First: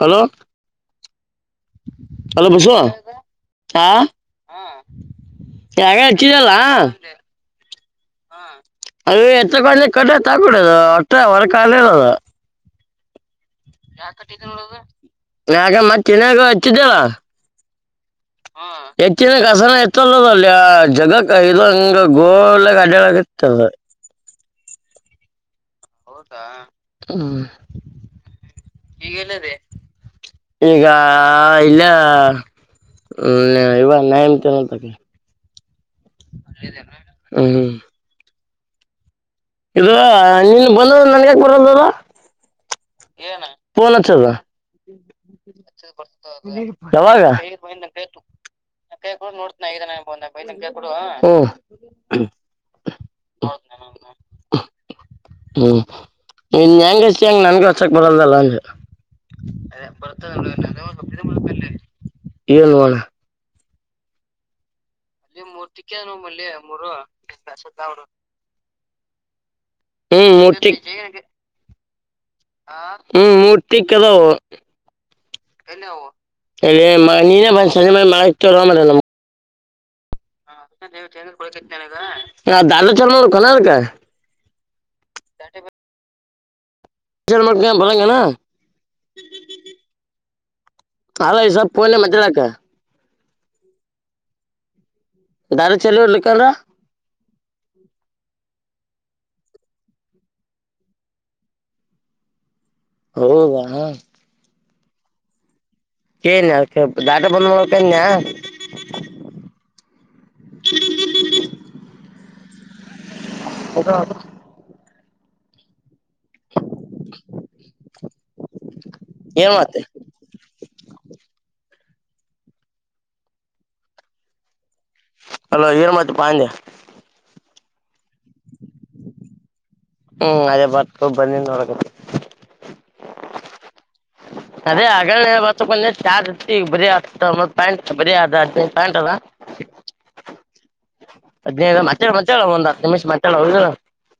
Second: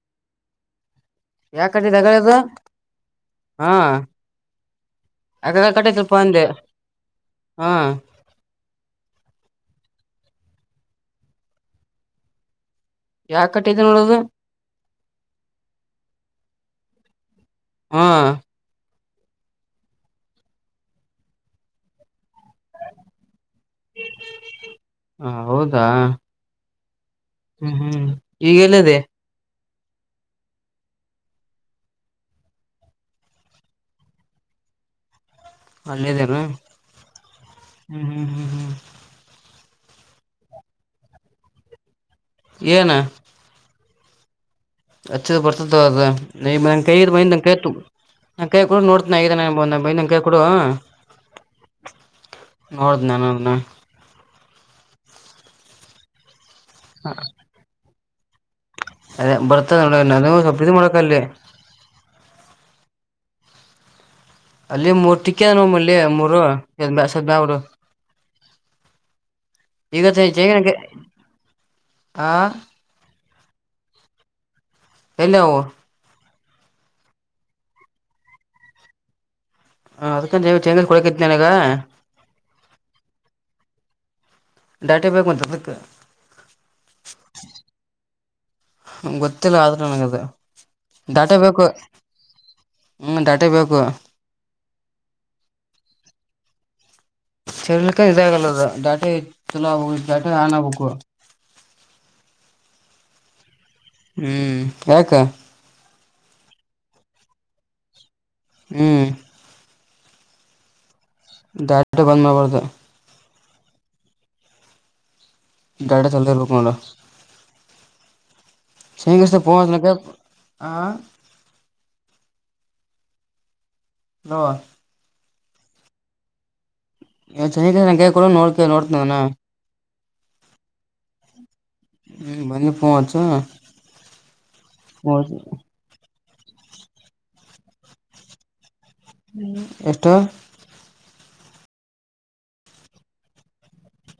Hello [unintelligible] ಯಾಕ ಕಟ್ಟಿದ ಅಗಳದು ಹಲೋ ಬಸು ಹಾ ಹ [inaudible] ಅಗಳ ಯಾಗ ಕಟ್ಟೈತಿಲ್ಪ ಅಂದೆ ಹಚ್ಚಿದಲ್ಲ ಹಾ ಅ ಎತ್ತ ಕ ಕಟ್ಟತ್ ಹಾಕಬಿಡದು ಅಟ್ಟ ಹೊರ ಕಾಲ ಇರದು ಯಾ ಕಟ್ಟಿದೆ ನೋಡದು ಯಗ ಮತ್ತೆ ಇನಯಾಗ ಹಚ್ಚಿದ್ದಲ್ಲ ಹಾ ಹೆಚ್ಚಿನ ಕಸನ ಎತ್ತಲ್ಲದ ಅಲ್ಲಿ ಆ ಜಗಕ್ ಇಂಗ ಗೋಲ್ಲ ಗ ಅಡ್ಡಳ ಆಗಿತ್ತದ ಹಾ ಹೌದು ಹೌದಾ ಹ್ಮ್ ಹ್ಮ್ ಈಗಲ್ಲದೆೇ [unintelligible] ಈಗ ಇಲ್ಲೆ. ಹ್ಮ ಇವಾ [unintelligible] ಅಲ್ಲಿ ಇದೆ ಏನು ಹ್ಮ್ ಹ್ಮ್ ಹ್ಮ್ ಹ್ಮ್. ಇದು ನೀನಗ ಬಂದ ನನ್ಗೆ ಯಾಕ ಬರ ವಲ್ಡು. ಏನ. ಫೋನ್ ಅಚ್ಚು ಅದು. ಅಚಿದರ ಬರ್ತದ ತಗೊ ಅದು [unintelligible] ನ ಕೈ ಯಾವಾಗ ಯಾಗ ಕೊಡ ನೋಡ್ತನ ನೋಡ್ತೀನಿ. ಹ್ಮ್ [unintelligible] ನೋಡ್ತೀನಿ ನಾನು ಅದನ. ಹ್ಮ್ ಇನ್ ಹೆಂಗ ಆಚಿ ಹೆಂಗ ನನ್ಗೆ ಹೊಸಕ್ ಬರಲ್ದಲ್ಲ ಅಂಗಗೆ. ಅದೇ ಬರ್ತದ ಅ ನೋಡ ಬರ್ತ ನಾನು ಸ್ವಲ್ಪ ಇದು ಮಾಡಕ ಅಲ್ಲಿ [unintelligible] ಅಲ್ಲಿ ಮೂರ್ ಟಿಕ್ಕ ನ ಮಲ್ಲಿ ಮೂರು ಸದ ಬೇಡಾ ಬಿಡ್ಡು. ಹ್ಮ್ ಈಗಗ ಮೂರ್ತಿಕ್ [unintelligible] ಹ್ಮ್ ಮೂರ ಟಿಕ್ಕಿ ಅದಾವ ಪಾ. ಎಲ್ಲವು. ಎಲ್ಲೇ ನೀನೆ ಸಂಜೆ ಮೇಲೆ ಮಾಡ್ತೀಯ ಅಲ್ಲ ನಮಗೆ. ಅದ. [unintelligible] ದಾಟಿ ಬೇಕು ಮತ ಅದಕ್ಕೂ. [unintelligible] ಹ್ಮ್ಮ್ ಗೊತ್ತಿಲ್ಲ ಆದ್ರೆ ನನಗ ಅದು ಡಾಟಾ ಅಲ್ಲ ಈ ಬೇಕು. ಸ್ವಲ್ಪ ಫೋನ್ ಮಾತಾಡಕ ಹ್ಮ ಡಾಟ ಬೇಕು. ಡಾಟಾ ಚೆಲ್ಲುವ ಇರಲಿಕಂದ್ರ. [unintelligible] ಹೌದ. ಹ್ಮ್ ಯಾಕ. ಏನ ಯಾಕ ಡಾಟಾ ಬಂದ ಮಾಡಬೇಕು ಅಂದಾನೆ. ಹ್ಮ್. [unintelligible] ಡಾಟಾ ಬಂದ ಮಾಡಬಾರದು. [unintelligible] ಡಾಟಾ ಚಾಲು ಇರಬೇಕು ನೋಡು. ಏನ್ ಮಾತೆ [unintelligible] ಹ್ಮ್ಮ್. ಹಲೋ. ಹೆಲೋ ಏನು ಮತ್ತೆ ಪಾ ಅಂದೆ. ಚಂಚೆ ಕಡೆ ನನ್ನ ಕೈ ಯಾಕ ಕೊಡು ನೋಡ್ತೀನಿ. ಹ್ಮ್ ಅದೇ ಬರ್ತು ಬಂದಿನ ನೋಡಕ ಹ್ಮ್ಮ್ ಬಂದಿದ ಪೋನ್ ಅಚ್ಚು. ಅದೇ ಆ ಗಲಾನೇ ಆಚಬೇಕೂ ಅನಕೊನೆ ಚಾರ್ಜ್ ಇಟ್ಟು ಬರಿ ಹಾತೊಂಬತ್ತು ಪಾಯಿಂಟ್ ಬರಿ. ಹ್ಮ ಎಷ್ಟು. ಹದಿನೈದು ಮತ್ತೆ ಮತ್ತೆ ಒಂದ ಹತ್ತು ನಿಮಿಷ ಮಾತಾಡೋಣ ಹೌದು ಇಲ್ಲ.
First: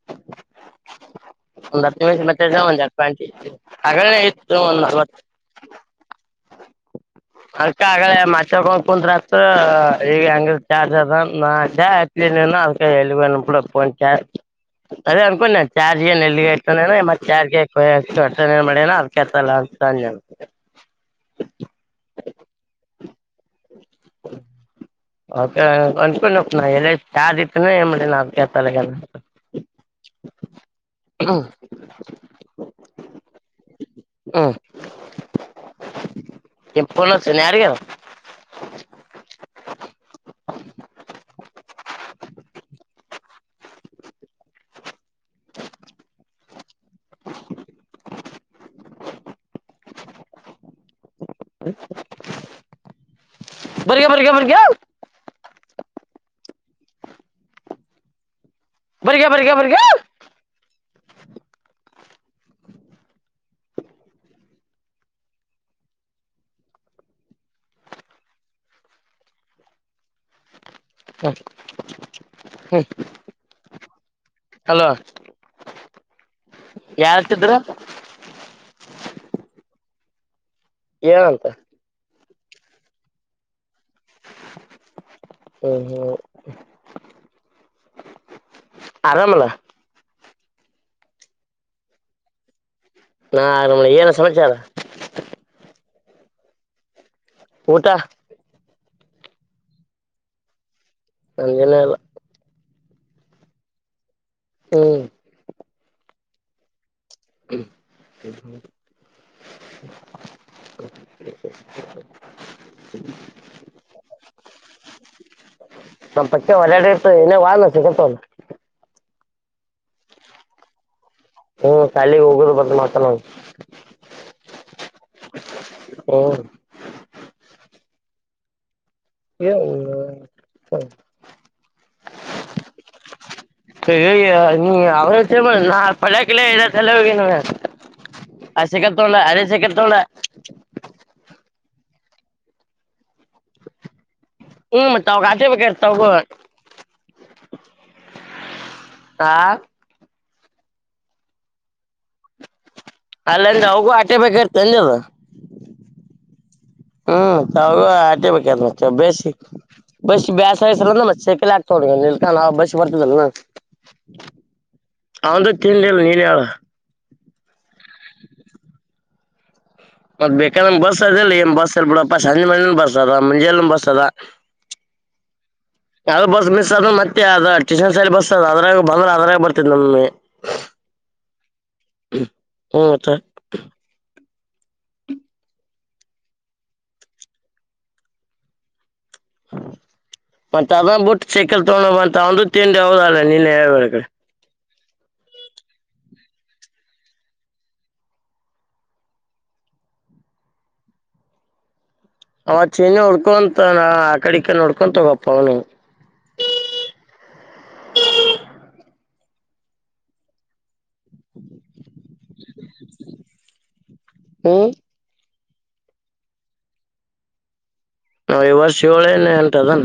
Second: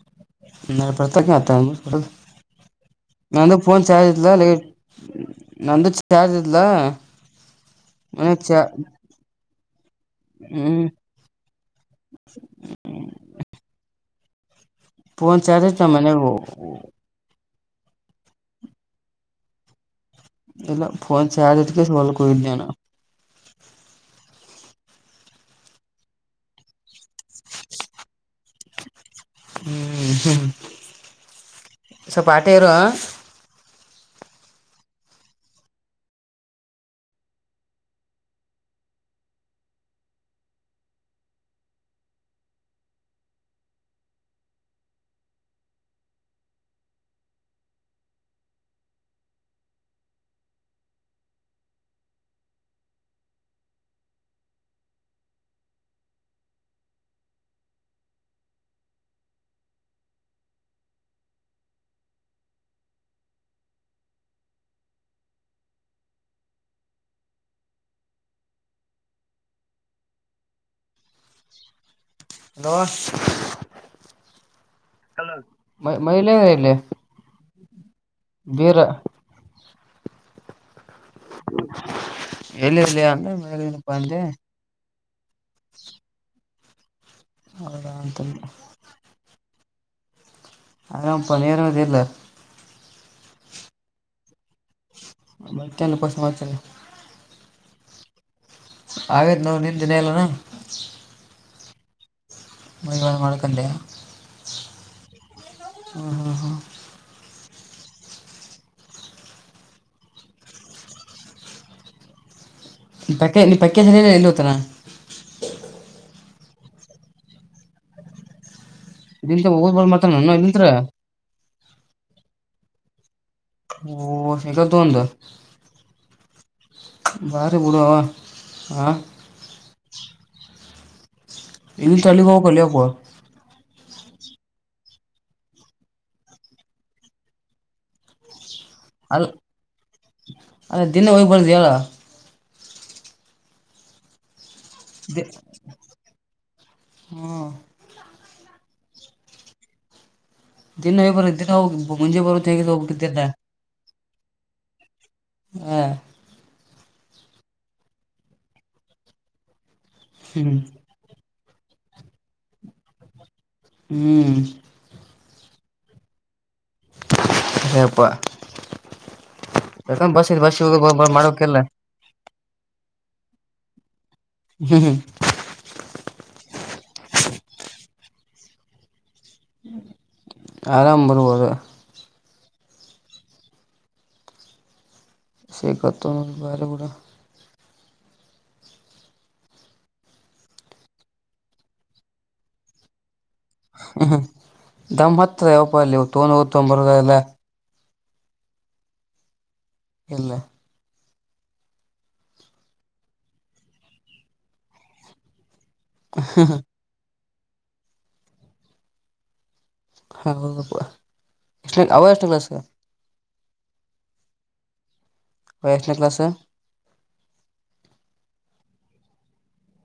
[inaudible] [unintelligible] ನಿಮಿಷ ಮಾತಾಡ ಒಂದ್ ಟ್ವೆಂಟಿ ನಂದು ಫೋನ್ ಚಾರ್ಜ್ ಹಗಳೇ ಇದಿಲ್ಲ ಇಂದಗಡೆ. ಇತ್ತು ಒಂದ್ ನಲ್ವತ್ತು ನಂದು ಚಾರ್ಜ ಇಲ್ಲ. ಅದಕ್ಕ ಆಗಲೇ ಮಾತಾಡಕೊಂಡು ಕುಂತ್ತ್ರ ಆಯ್ತು ಈಗ ಎಂಗ ಇದ್ರೂ ಹ್ಮ್ ಚಾರ್ಜ್ ಆದ. [unintelligible] [inaudible] ಅದೇ ಫೋನ್ ಅನ್ಕೊಂಡ ಚಾರ್ಜ್ ಇತ್ತ ಚಾರ್ಜ ಏನ್ ಮನ್ಯಾಗ ಎಲ್ಲಿಗೆ ಹೋಗಿರತನ ಮತ್ತ ಚಾರ್ಜ. ಏ ಒಟ್ಟ ಏನ ಮಾಡೇನ ಅದಕ ಏತಲ್ಲ ಅಂತ. ಇಲ್ಲ ಫೋನ್ ಚಾರ್ಜ್ ಇಟ್ಟಕೆಸಿ ಹೋಲಕ ಹೋಗಿದೆ. ಅಂದುಕೊಂಡೆ ನಾ ಎಲ್ಲೇ ಚಾರ್ಜ್ ಇಟ್ಟನ ಅದಕ್ಕ ಎತವಲ್ಡು ಅಗೆನಾ. ಹ್ಮ್ ಹ್ಮ್ ಹ್ಮ್ ಸ್ವಲ್ಪ ಅಟ್ಟೆ ಇರು. ಹಾ ಕೆಪ್ಪಲಸನ್ ಯಾರಿಗೆ ಹ ಹ ಬಗಿಯ ಬರ್ಗಿಯ ಬಗಿಯ ಬರ್ಗ ಬರ್ಗ ಬರ್ಗ ಅಲೋ ಹಲೋ [inaudible] ಮ ಮಹಿಲೆಯ ಅಲ್ಲ ಯಾಳ್ತಿದ್ರ ಏನಂತ ಎಲ್ಲಿ ಎಲ್ಲಿ ಅಂದ್ರೆ ಮೇ ಹಓ ಹೋ ಹೌಂತ ಆರಾಮಲ್ಲ ಆರಾಮ ಪನರಾಮದರ್ಲ್ಲ ನಾ ಆರಾಮ ಏನ ಸಮಾಚಾರ ಕೆಲ್ಲ ಪಸ ವಚನೆ ಊಟಾ ಆೇತ್ ನಾವು ನಿಂದ ದಿನ ಎಲ್ಲನಾ ನಂಜನೇ ಅಲ್ಲ ಮವಾದ ಮಾಡ ಕಂದ ಹ್ಮ್ ಹಾ ಹಾ ಹಾ ಹ್ಮ ಹ ಪಕ್ಕೆ ನೀನ್ ಪಕ್ಕ ಸರಿ ಎಲ್ಲಿ ಹೋಗತಾರ ನಮ್ಮ್ ಪಕ್ಕೆ ಹೊಡಾಡಿ ಇತ್ತು ಏನೇ ವಲ್ಲ್ಲ ಸಿಗತ್ ಅವರು ಇದ ಊದಬಳ ಮಾತ್ರ ನಾನ ಇಲ್ಲಿತ್ತ್ರ ಹ್ಮ್ ಶಾಲಗ್ ಹೋಗುದು ಬರ್ ಮತ್ತ ನ ಓ ಈಗ ತಂದು ಹ ಭಾರಿ ಬಿಡವಾ ಆಾ ಯ ಹ ಇಲ್ಲಿ ತಳಿಗ ಹಕಲ್ಲಿಯಪ್ಪ ನೀ ಅವ ನಾ ಪಡಕಿಲ್ಲ ಇಲ್ಲ ಸಲ ಹೋಗನು ಆ ಸೆಕ್ಕ ತೋಣ್ಣ ಅಲ್ ಅರೆಸೆಕ್ಕ ತೋಣ್ಣ ಅಲ್ಲ ದಿನ ಹೋಗಿ ಬರೋದು ಹೇಳ ಹ್ಮ್ ತಾವ ಕಚ ಬ ಕ ತಗ ಹ್ಮ್ ಹಾ ದಿನ ಹೇ ಬರ ದಿನ ಹೋಗ ಮುಂಜೆ ಬರೋದು ಹೇಗ ಹೋಗ ಅಲ್ಲಂದ್ರ ಅವಗೂ ಆಟೆ ಬೇಕರ್ತ ಅಂದಲ್ ಹ ಹ್ಮ್ ತ ಆಟಿಬೇಕಾದ ಮತ್ತೆ ಬೇಸಿ ಬಸ್ ಹ್ಮ್ ಬೇಾಸಾಯಸ ಅ ಮ ಚೆಕಲಿ ಆಗ್ತಾೋ ಇಲ್ಕ ಬಸ್ ಬರ್ತದಲ್ಲ ಹ್ಮ್ ಅವಂದು ತಿನ್ಲ್ಲ ನೀನ್ ಹೇಳ ಹೇಪ್ಪ ಮತ್ತ ಬೇಕಂದಂಗ್ ಬಸ್ ಅದಲ್ಲ ಏನ್ ಮಾಡಬೇಕಲ್ಲ ಬಸ್ ಅಲ್ ಬಿಡಪ್ಪಾ ಸಂಜೆ ಮನ್ಣಲಿ ಬಸ್ ಅದ ಮಂಜೇಲ್ ಬಸ್ ಅದ ಹ್ಮ್ ಹ್ಮ ಅಾವ ಬಸ್ ಮಿಸ್ ಆದ್ರೆ ಮತ್ತೆ ಅದ ಟ್ಯೂಷನ್ ಸಲಿ ಬಸ್ ಅದ ಅದಾಗ ಬಂದ್ರ ಅದ್ರಾಗ ಬರ್ತ್ ನಮಗೆ ಆರಾಮ್ ಬರ್ಬೋದು ಹ್ಮತ್ತ ಶೇಗತ್ತು ಬರೆ ಕೂಡ ಮತ್ತ ಅದ ಬಿಟ್ಟ ಸೈಕಲ್ ತೊೊಂಡಬ ಅಂತ ಒಂದು ತಿಂಡಿ ಹೌದ ಹ್ಮ್ ಹ್ಮ್ ದಮ್ಮ್ ಹತ್ತದ ಯಾವಪ್ಪ ಅಲ್ಲಿ ತೊಂಡಗತ್ಡ್ ಬರುದಲ್ಲ ಇಲ್ಲ ಅವ ಚಿಹನ್ನ ಉಡ್ಕೊಂತ ನ ಆ ಕಡಕ್ಕ ನೋಡ್ಕೊಂತ ಗಪ್ಪ ಅವನ ಹ ಹ ಹೌ ಆವಾಜಟಲ ಸಗ ಹ್ಮ್ ವಯಸ್ನ ಕ್ಲಾಸ್ ನ ಈ ವರ್ಷಿ ಹಳನೆೇ ಉಂಟದಾನ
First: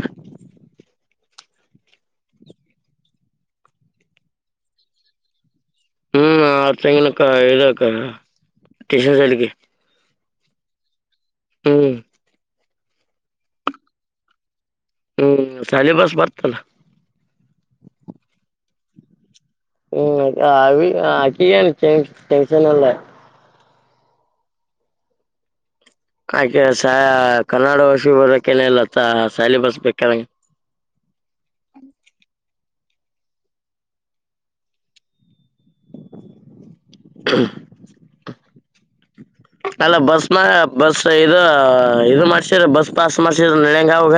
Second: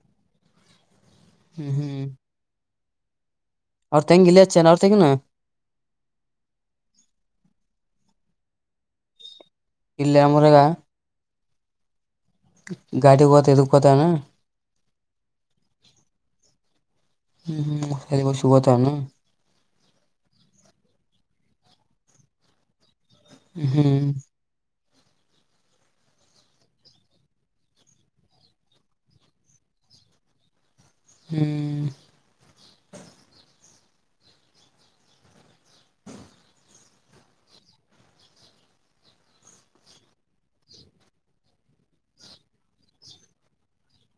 ಹ್ಮ್ ಹ್ಮ್ ಅವ ತಂಗೆಲ ಅವ ತಗನು ಹ್ಮ್ ಆರ್ ತಂಗನಕ್ಕ ಇದಕ್ಕ ಟ್ಯೂಷನ್ ಸಲಿಗೆ ಇಿಲ್ಲ ಮುರಗ ಹ್ಮ್ ಗಾಡಿ ಕೊತ್ತ ಇದದು ಕತಾನ ಹ್ಮ್ ಸಾಲಿ ಬಸ್ ಬರ್ತಲ್ಲ ಹ್ಮ ಹ್ಮ್ ಸುಭ ತಾನ ಹ್ಮ್ ಆ ಟನ್ಷನ್ ಅಲ್ಲ ಹ್ಮ್ ಆಕೆ ಕನ್ನಡ ಭಾಷಿ ಬದಕ್ಕೇನಲ್ಲತ್ತ ಸ್ಯಾಲ ಬರ್ಸ್ಬೇಕಗೆ ಹ್ಮ್ ಹ್ಮ ಅಲ್ಲ ಬಸ್ ಮ ಬಸ್ ಇದು ಇದು ಮಾಡ್ಸ್ರ ಬಸ್ ಪಾಸ್ ಮಾಡ್ಸಿದ್ರ ನೆಣಂಗ ಅವಾಗ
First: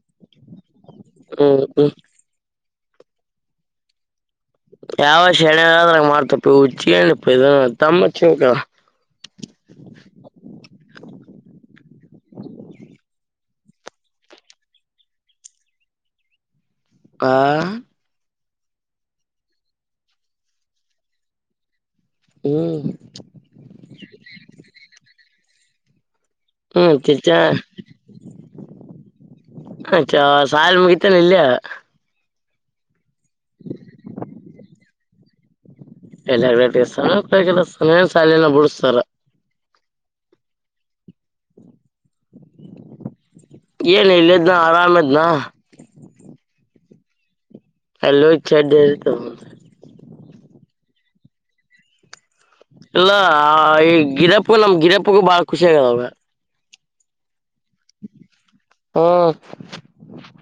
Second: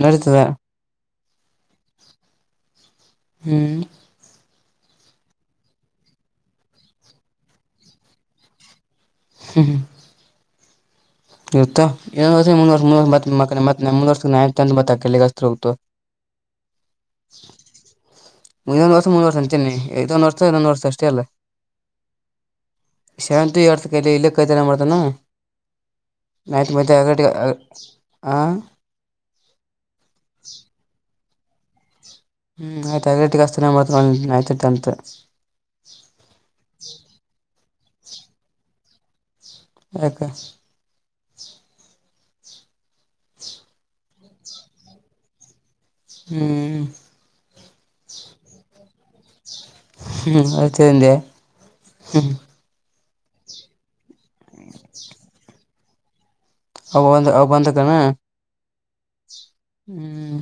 ನಡತದೆ ಹ್ಮ್ ಹ್ಮ್ ಹ್ಮ್ ಯಾವ ಶಣೆದ್ರಾಗ ಮಾಡ್ತಪ್ಪ ಹುಚ್ಚಿನಪ್ಪ ಇದ ತಮ್ಮ ಶಕಲ್ಲ ಹ್ಮ ಇತ್ತ ವರ್ರ್ರ್ ಮಳತ್ತೆಂದ ವರ್ಷ ನಂದ ಮತ್ತ ಕೆಗಸ್ ಹೋಗತು ಆ ಮುಂದೊಂದ ವರ್ ಮು ಮೂಂದ ವರ್ಷ ಅಂತೇನೆಐದ ಒಂದ್ ವರ್ಷ ಇ ಇದೊಂದ್ ವರ್ಷ ಅಷ್ಟೇ ಅಲ್ಲ ಹ್ಮ್ ಶ್ಯಂತಿ ಯರ್ತ ಕಲ್ಲಿ ಇಲ್ಲ ಕೈತಾನ ಮಾಡ್ತಾನ ನೈಟ್ ಹ್ಮ್ ಮಧ್ಯೆ ಅಗಡೆಗ ಹಾ ಅ ಚಾ ಸಾಯಾಲ ಮುಗಿತೇನೆ ಇಲ್ಲಯ ಹ್ಮ್ ಆಯ್ ಐದಲೆಟಗೆಸ್ನೇ ಮಾಡ್ತ ಆಯ್ತಟೆಂತ್ ಎಲ್ಲಲ್ಲ ಸ ಶಾಲಿಯ ಬಿಡಿಸತಾರ ಆ ಏನ ಇಲ್ಲಜ ನ ಆರಾಮದ ನ ಹ್ಮ್ ಎಲ್ಲೂ ಇ ಚೆಡ್ಡ ಹ್ಮ ಅತಂದ ಹ್ಮ ಇಲ್ಲ ಈ ಗಿರಪ್ಪ ನಮ್ ಗಿರಪ್ಪಗೂ ಬಾಳ ಖುಷಿ ಆಗದಾಗ ಅವ ಬಂದ ಅವ ಬಂದ ಕಣ ಹ್ಮ ಹ್ಮ್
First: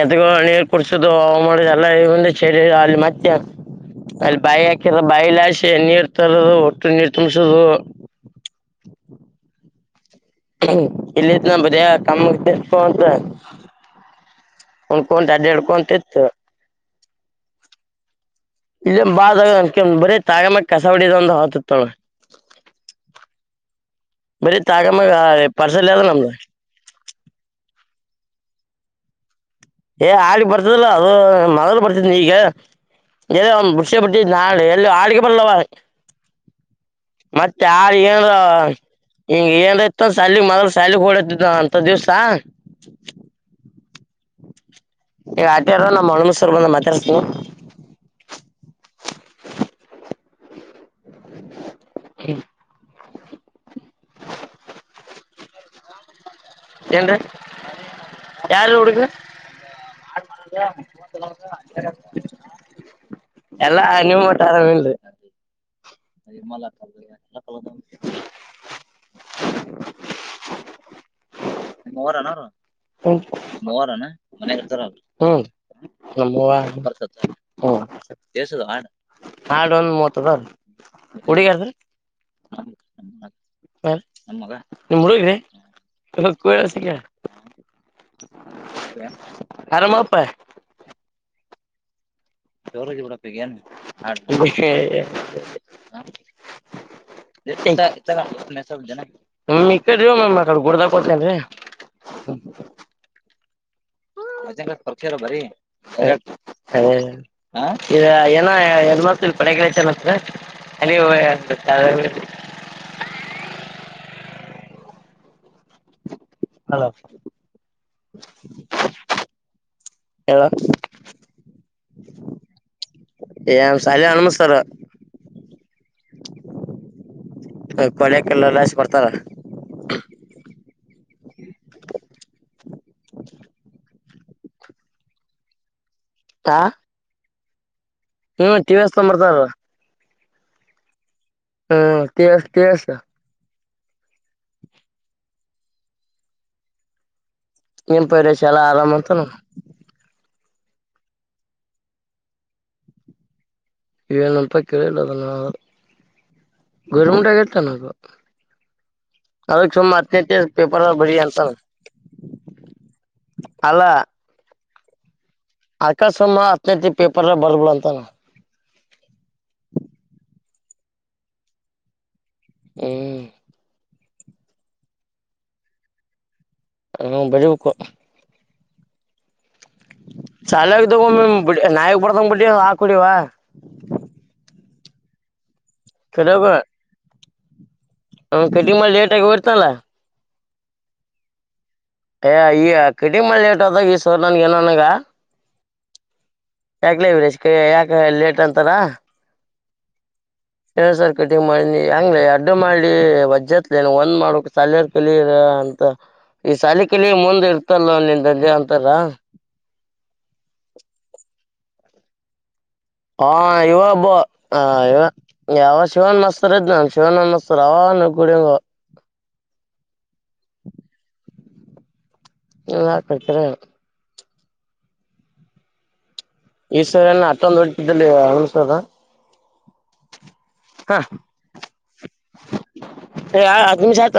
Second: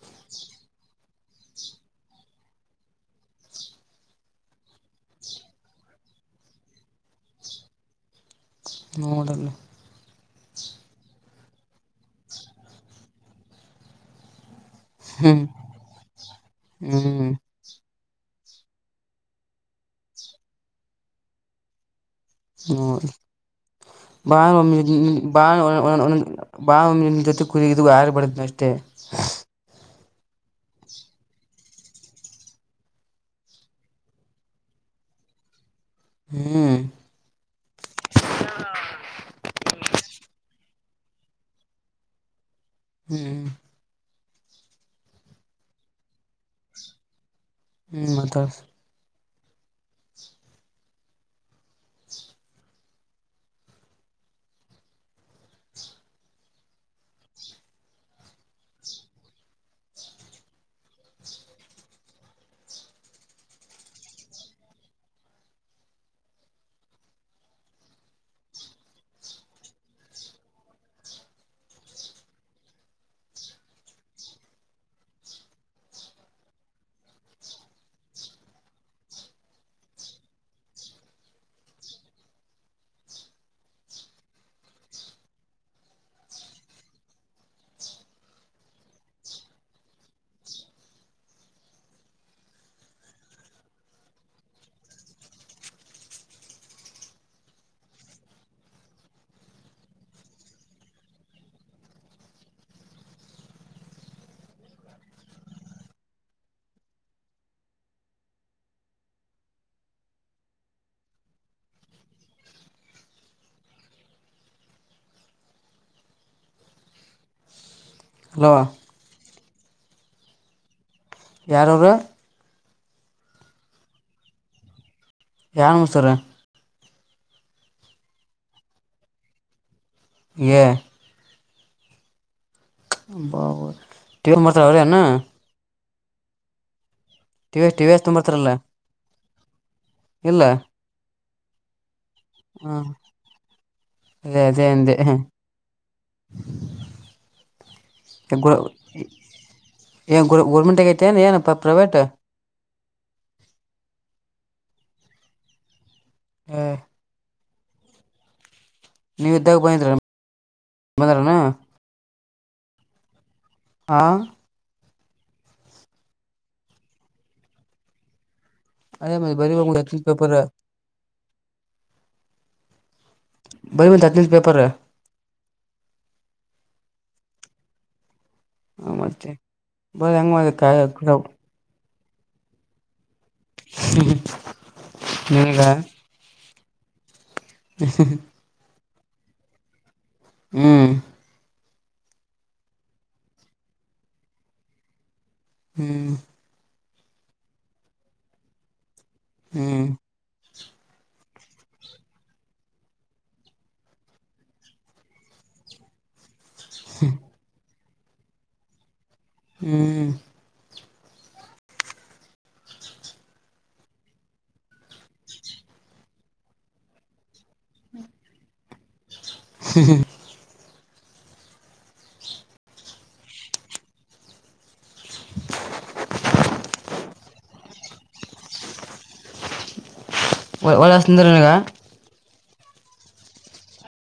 ಎತ್ಗ ನೀರ್ ಕುಡ್ಸುದು ಮಾಡುದು ಎಲ್ಲ ಒಂದು ಚರಿ ಅಲ್ಲಿ ಮತ್ತೆ ಅಲ್ಲಿ ಬಾಯಿ ಹಾಕರ ಬಾಯಿಲಶ ನೀರ್ ತರದು ಒಟ್ಟು ನೀರು ತುಂಬಸದು ನಡಲ್ಲಿ ಇಲ್ಲಿ ಇನ ಬಿಯ ಕಾಮ ಪಂತ ಹನ್ಕಂತಾ ಹ್ಮ್ ರೆಡ್ ಕಂತ ಇತ್ತು ಹ್ಮ್ ಇಲ್ಲ ಬಾಕ ಬರೀ ತಾಗಮ್ಮ ಕಸ ಹೊಡಿದ ಒಂದ ಹತತೋಳ ಬ ಬರೀ ತಾಗಮ್ಯಾಗ ಬ ಪಾರ್ಸಲ್ ಅದ ನಮ್ದು ಬಾನ ಒಮ ಜೊತೆ ಕಲಗಿದ ಆರ್ಬಡದನ ಅಷ್ಟೇ ಏ ಹಳಿ ಬರ್ತದಲ್ಲ ಅದು ಮೊದಲು ಬರ್ತದ ಈಗ ಎ ಒಂದ್ ಮುಡ್ಿ ಬಿಟ್ಟಿದ್ದ ನಾಳೆ ಎಲ್ಲಿ ಹಾಡಿಗೆ ಬರ್ಲ್ಲವ ಹ್ಮ್ ಮತ್ತ ಯಾರ ಏನರ ಹಿಂಗ ಏನ್್ತ ಸಾಲ ಮೊದಲ ಸಾಲ ಹ ಹೊೋಡ ಅಂತ ದಿವ್ಸಾ ಹ್ಮ್ ಈಗ ಆಟೆಾರ ನಮ್ಮ್ ಮಣ್ಮ ಸವರ್ಗ ಒಂದ್ ಮಾತಾಡ್ತೀಿ ಹ್ಮ್ ಮತ್ತ ಹ್ಮ್ ಎಟ ಯಾರ ಹುಡುಗ ನಾ ಮಾಡಲ ಎಲ್ಲಾ ನೀವು ಮಟ್ಟ ಆರಾಮ ಇಲ್ ಅ ಮಲ [inaudible] [unintelligible] ಮೂರ ಅನಾರ ಹವಾರ ಮತ ಹರ್ತ ಹ ದಸದ ಹಡು ಹಾಡು ಒಂದು ಮೂವತ್ತ ಅದ ರೀ ಕುಡಿಗಾರ್ದ ಹ ನಿ ಮುಗಿ ಕೇಳ ಸಿಕ್ಕ ಹರಾಮಪ್ಪ [unintelligible] [inaudible] ಈ ಕಡಡೆ ಗುಡದಾಗ ಕೊಟ್ನ್ ಹ ಮರ್ತರ ಬರಿ ಏ ಸ್ವಲ್ಪಡೆ ಕಡೆ ಚಲ ಅ [inaudible] ಹಲೋ ಹಲ ಹೇಳ ಯಾರರ ಏ ಶಾಲ ಅನುಮ್ತಾರ ಯಾರ ಮಸಾರ ಕೊಳೆಕಲ್ಲಲ್ಲಷ್ಟ ಬರ್ತಾರ ಹ ಬ ತೀರ್ ಮತ್ರ ಅರ್ಣ ಹಾ ಟಿವ ಟಿವಸ್ ಹ್ಮ್ ಟಿವ ವಿ ಎಷ್ಟಕೊಂಬರ್ತಾರ ಇಲ್ಲ ಹ್ಮ ಕೆ ಹ ಕೆಸ ಅದೇ ಅದೇ ಅಂದ ನಿ ಪೈರೇಶ ಎಲ್ಲ ಆರಾಮ ಅಂತನು ಗೋರ್ಮೆಂಟ್ಗತ ಏನು ಪ್ರೈವೇಟ್ ಏನಪ್ಪ ಕೇಳಿಲ್ಲದ ನ ಗರ್ಮುಟಗತ್ತ ನಗು ನೀವ ಇದ್ದಾಗ ಹದಕ ಬಂದಿದ್ರ ಸೋಮತ್ತೆತ್ತಿ ಪೇಪರ್ ಭರಿ ಬಂದಾರನ ಅಂತನ. ಅಲ್ಲ ಹಾ ಆಕಾಶಮ್ಮ ಹತ್ತನೇತ್ತ ಪೇಪರ್ ಬರ್ದಬುಡು ಅಂತನ ಅವ್ನು. ಅ ಬರಿ ಬೆಡ ಆಕಿ ಪೇಪರಾಗ. ಹ್ಮ್ [unintelligible] ಪೇಪರ್ ಹ್ಮ ಬರಬೇಕು. ಹ ಮತ್ತೆ. ಬರ ಶಾಲೆಯಾಗಿದ್ದಾಗ ಹೆಂಗ ಒಮ್ಮೆ ಬಡಿ ನಾಯಗ್ ಬಡಿಯವಾ ಹಾಕೊಡಿವ. ನಿನಗ ಚಲೋಗಾ ಅವ ಕಟಿಂಗ್ ಮಾಡಿ ಲೇಟ್ ಆಗಿ ಹಯರ್ತಲ್ಲ. ಹ್ಮ್ ಏ ಈ ಕಟಿಂಗ್ ಮಾಡಿ ಲೇಟಾದಾಗ ಈ ಸವರ್ ನನ್ ಏನನ್ಗ. ಹ್ಮ್ ಯಾಕ್ಲೇ ವರೇಶ್ ಯಾಕ ಲೇಟ್ ಅಂತಾರ. ಹ್ಮ್ ಸರ್ ಕಟಿಂಗ್ ಮಾಡಿ ಹೆಂಗ ಅಡ್ಡು ಮಾಡಿ ವಜ್ಜತ್ಲ ಒಂದ್ ಮಾಡಕ್ ಸಾಲರ್ ಕಲಿ ಅಂತ ಈ ಸಾಲಿ ಕಲಿ ಮುಂದೆ ಇರ್ತಲ್ಲ ನಿನ್ ದಂಜೆ ಅಂತಾರ. ಹ್ಮ್ ಹಾ ಇವಬ್ಬ ಇ ಯಾವ ಶಿವನ್ ಮಸ್ತರ್ದ್ ಇದ್ನ ಶಿವನ್ ಮಸ್ತರ್. ಶ್ರಾವ ನ ಕುೂಡ್ಯಂಗ. [unintelligible] [inaudible] ಈ ಸ್ವರ ಅತ್ತೊಂದು ಹೊಡ್ತಿದ್ದಲ್ಲಿ ಹನಸದ. ಒಳ್ಳ ಸುಂದರನಗ. ಹ ಹತ್ ನಿಮಷ ಆತ.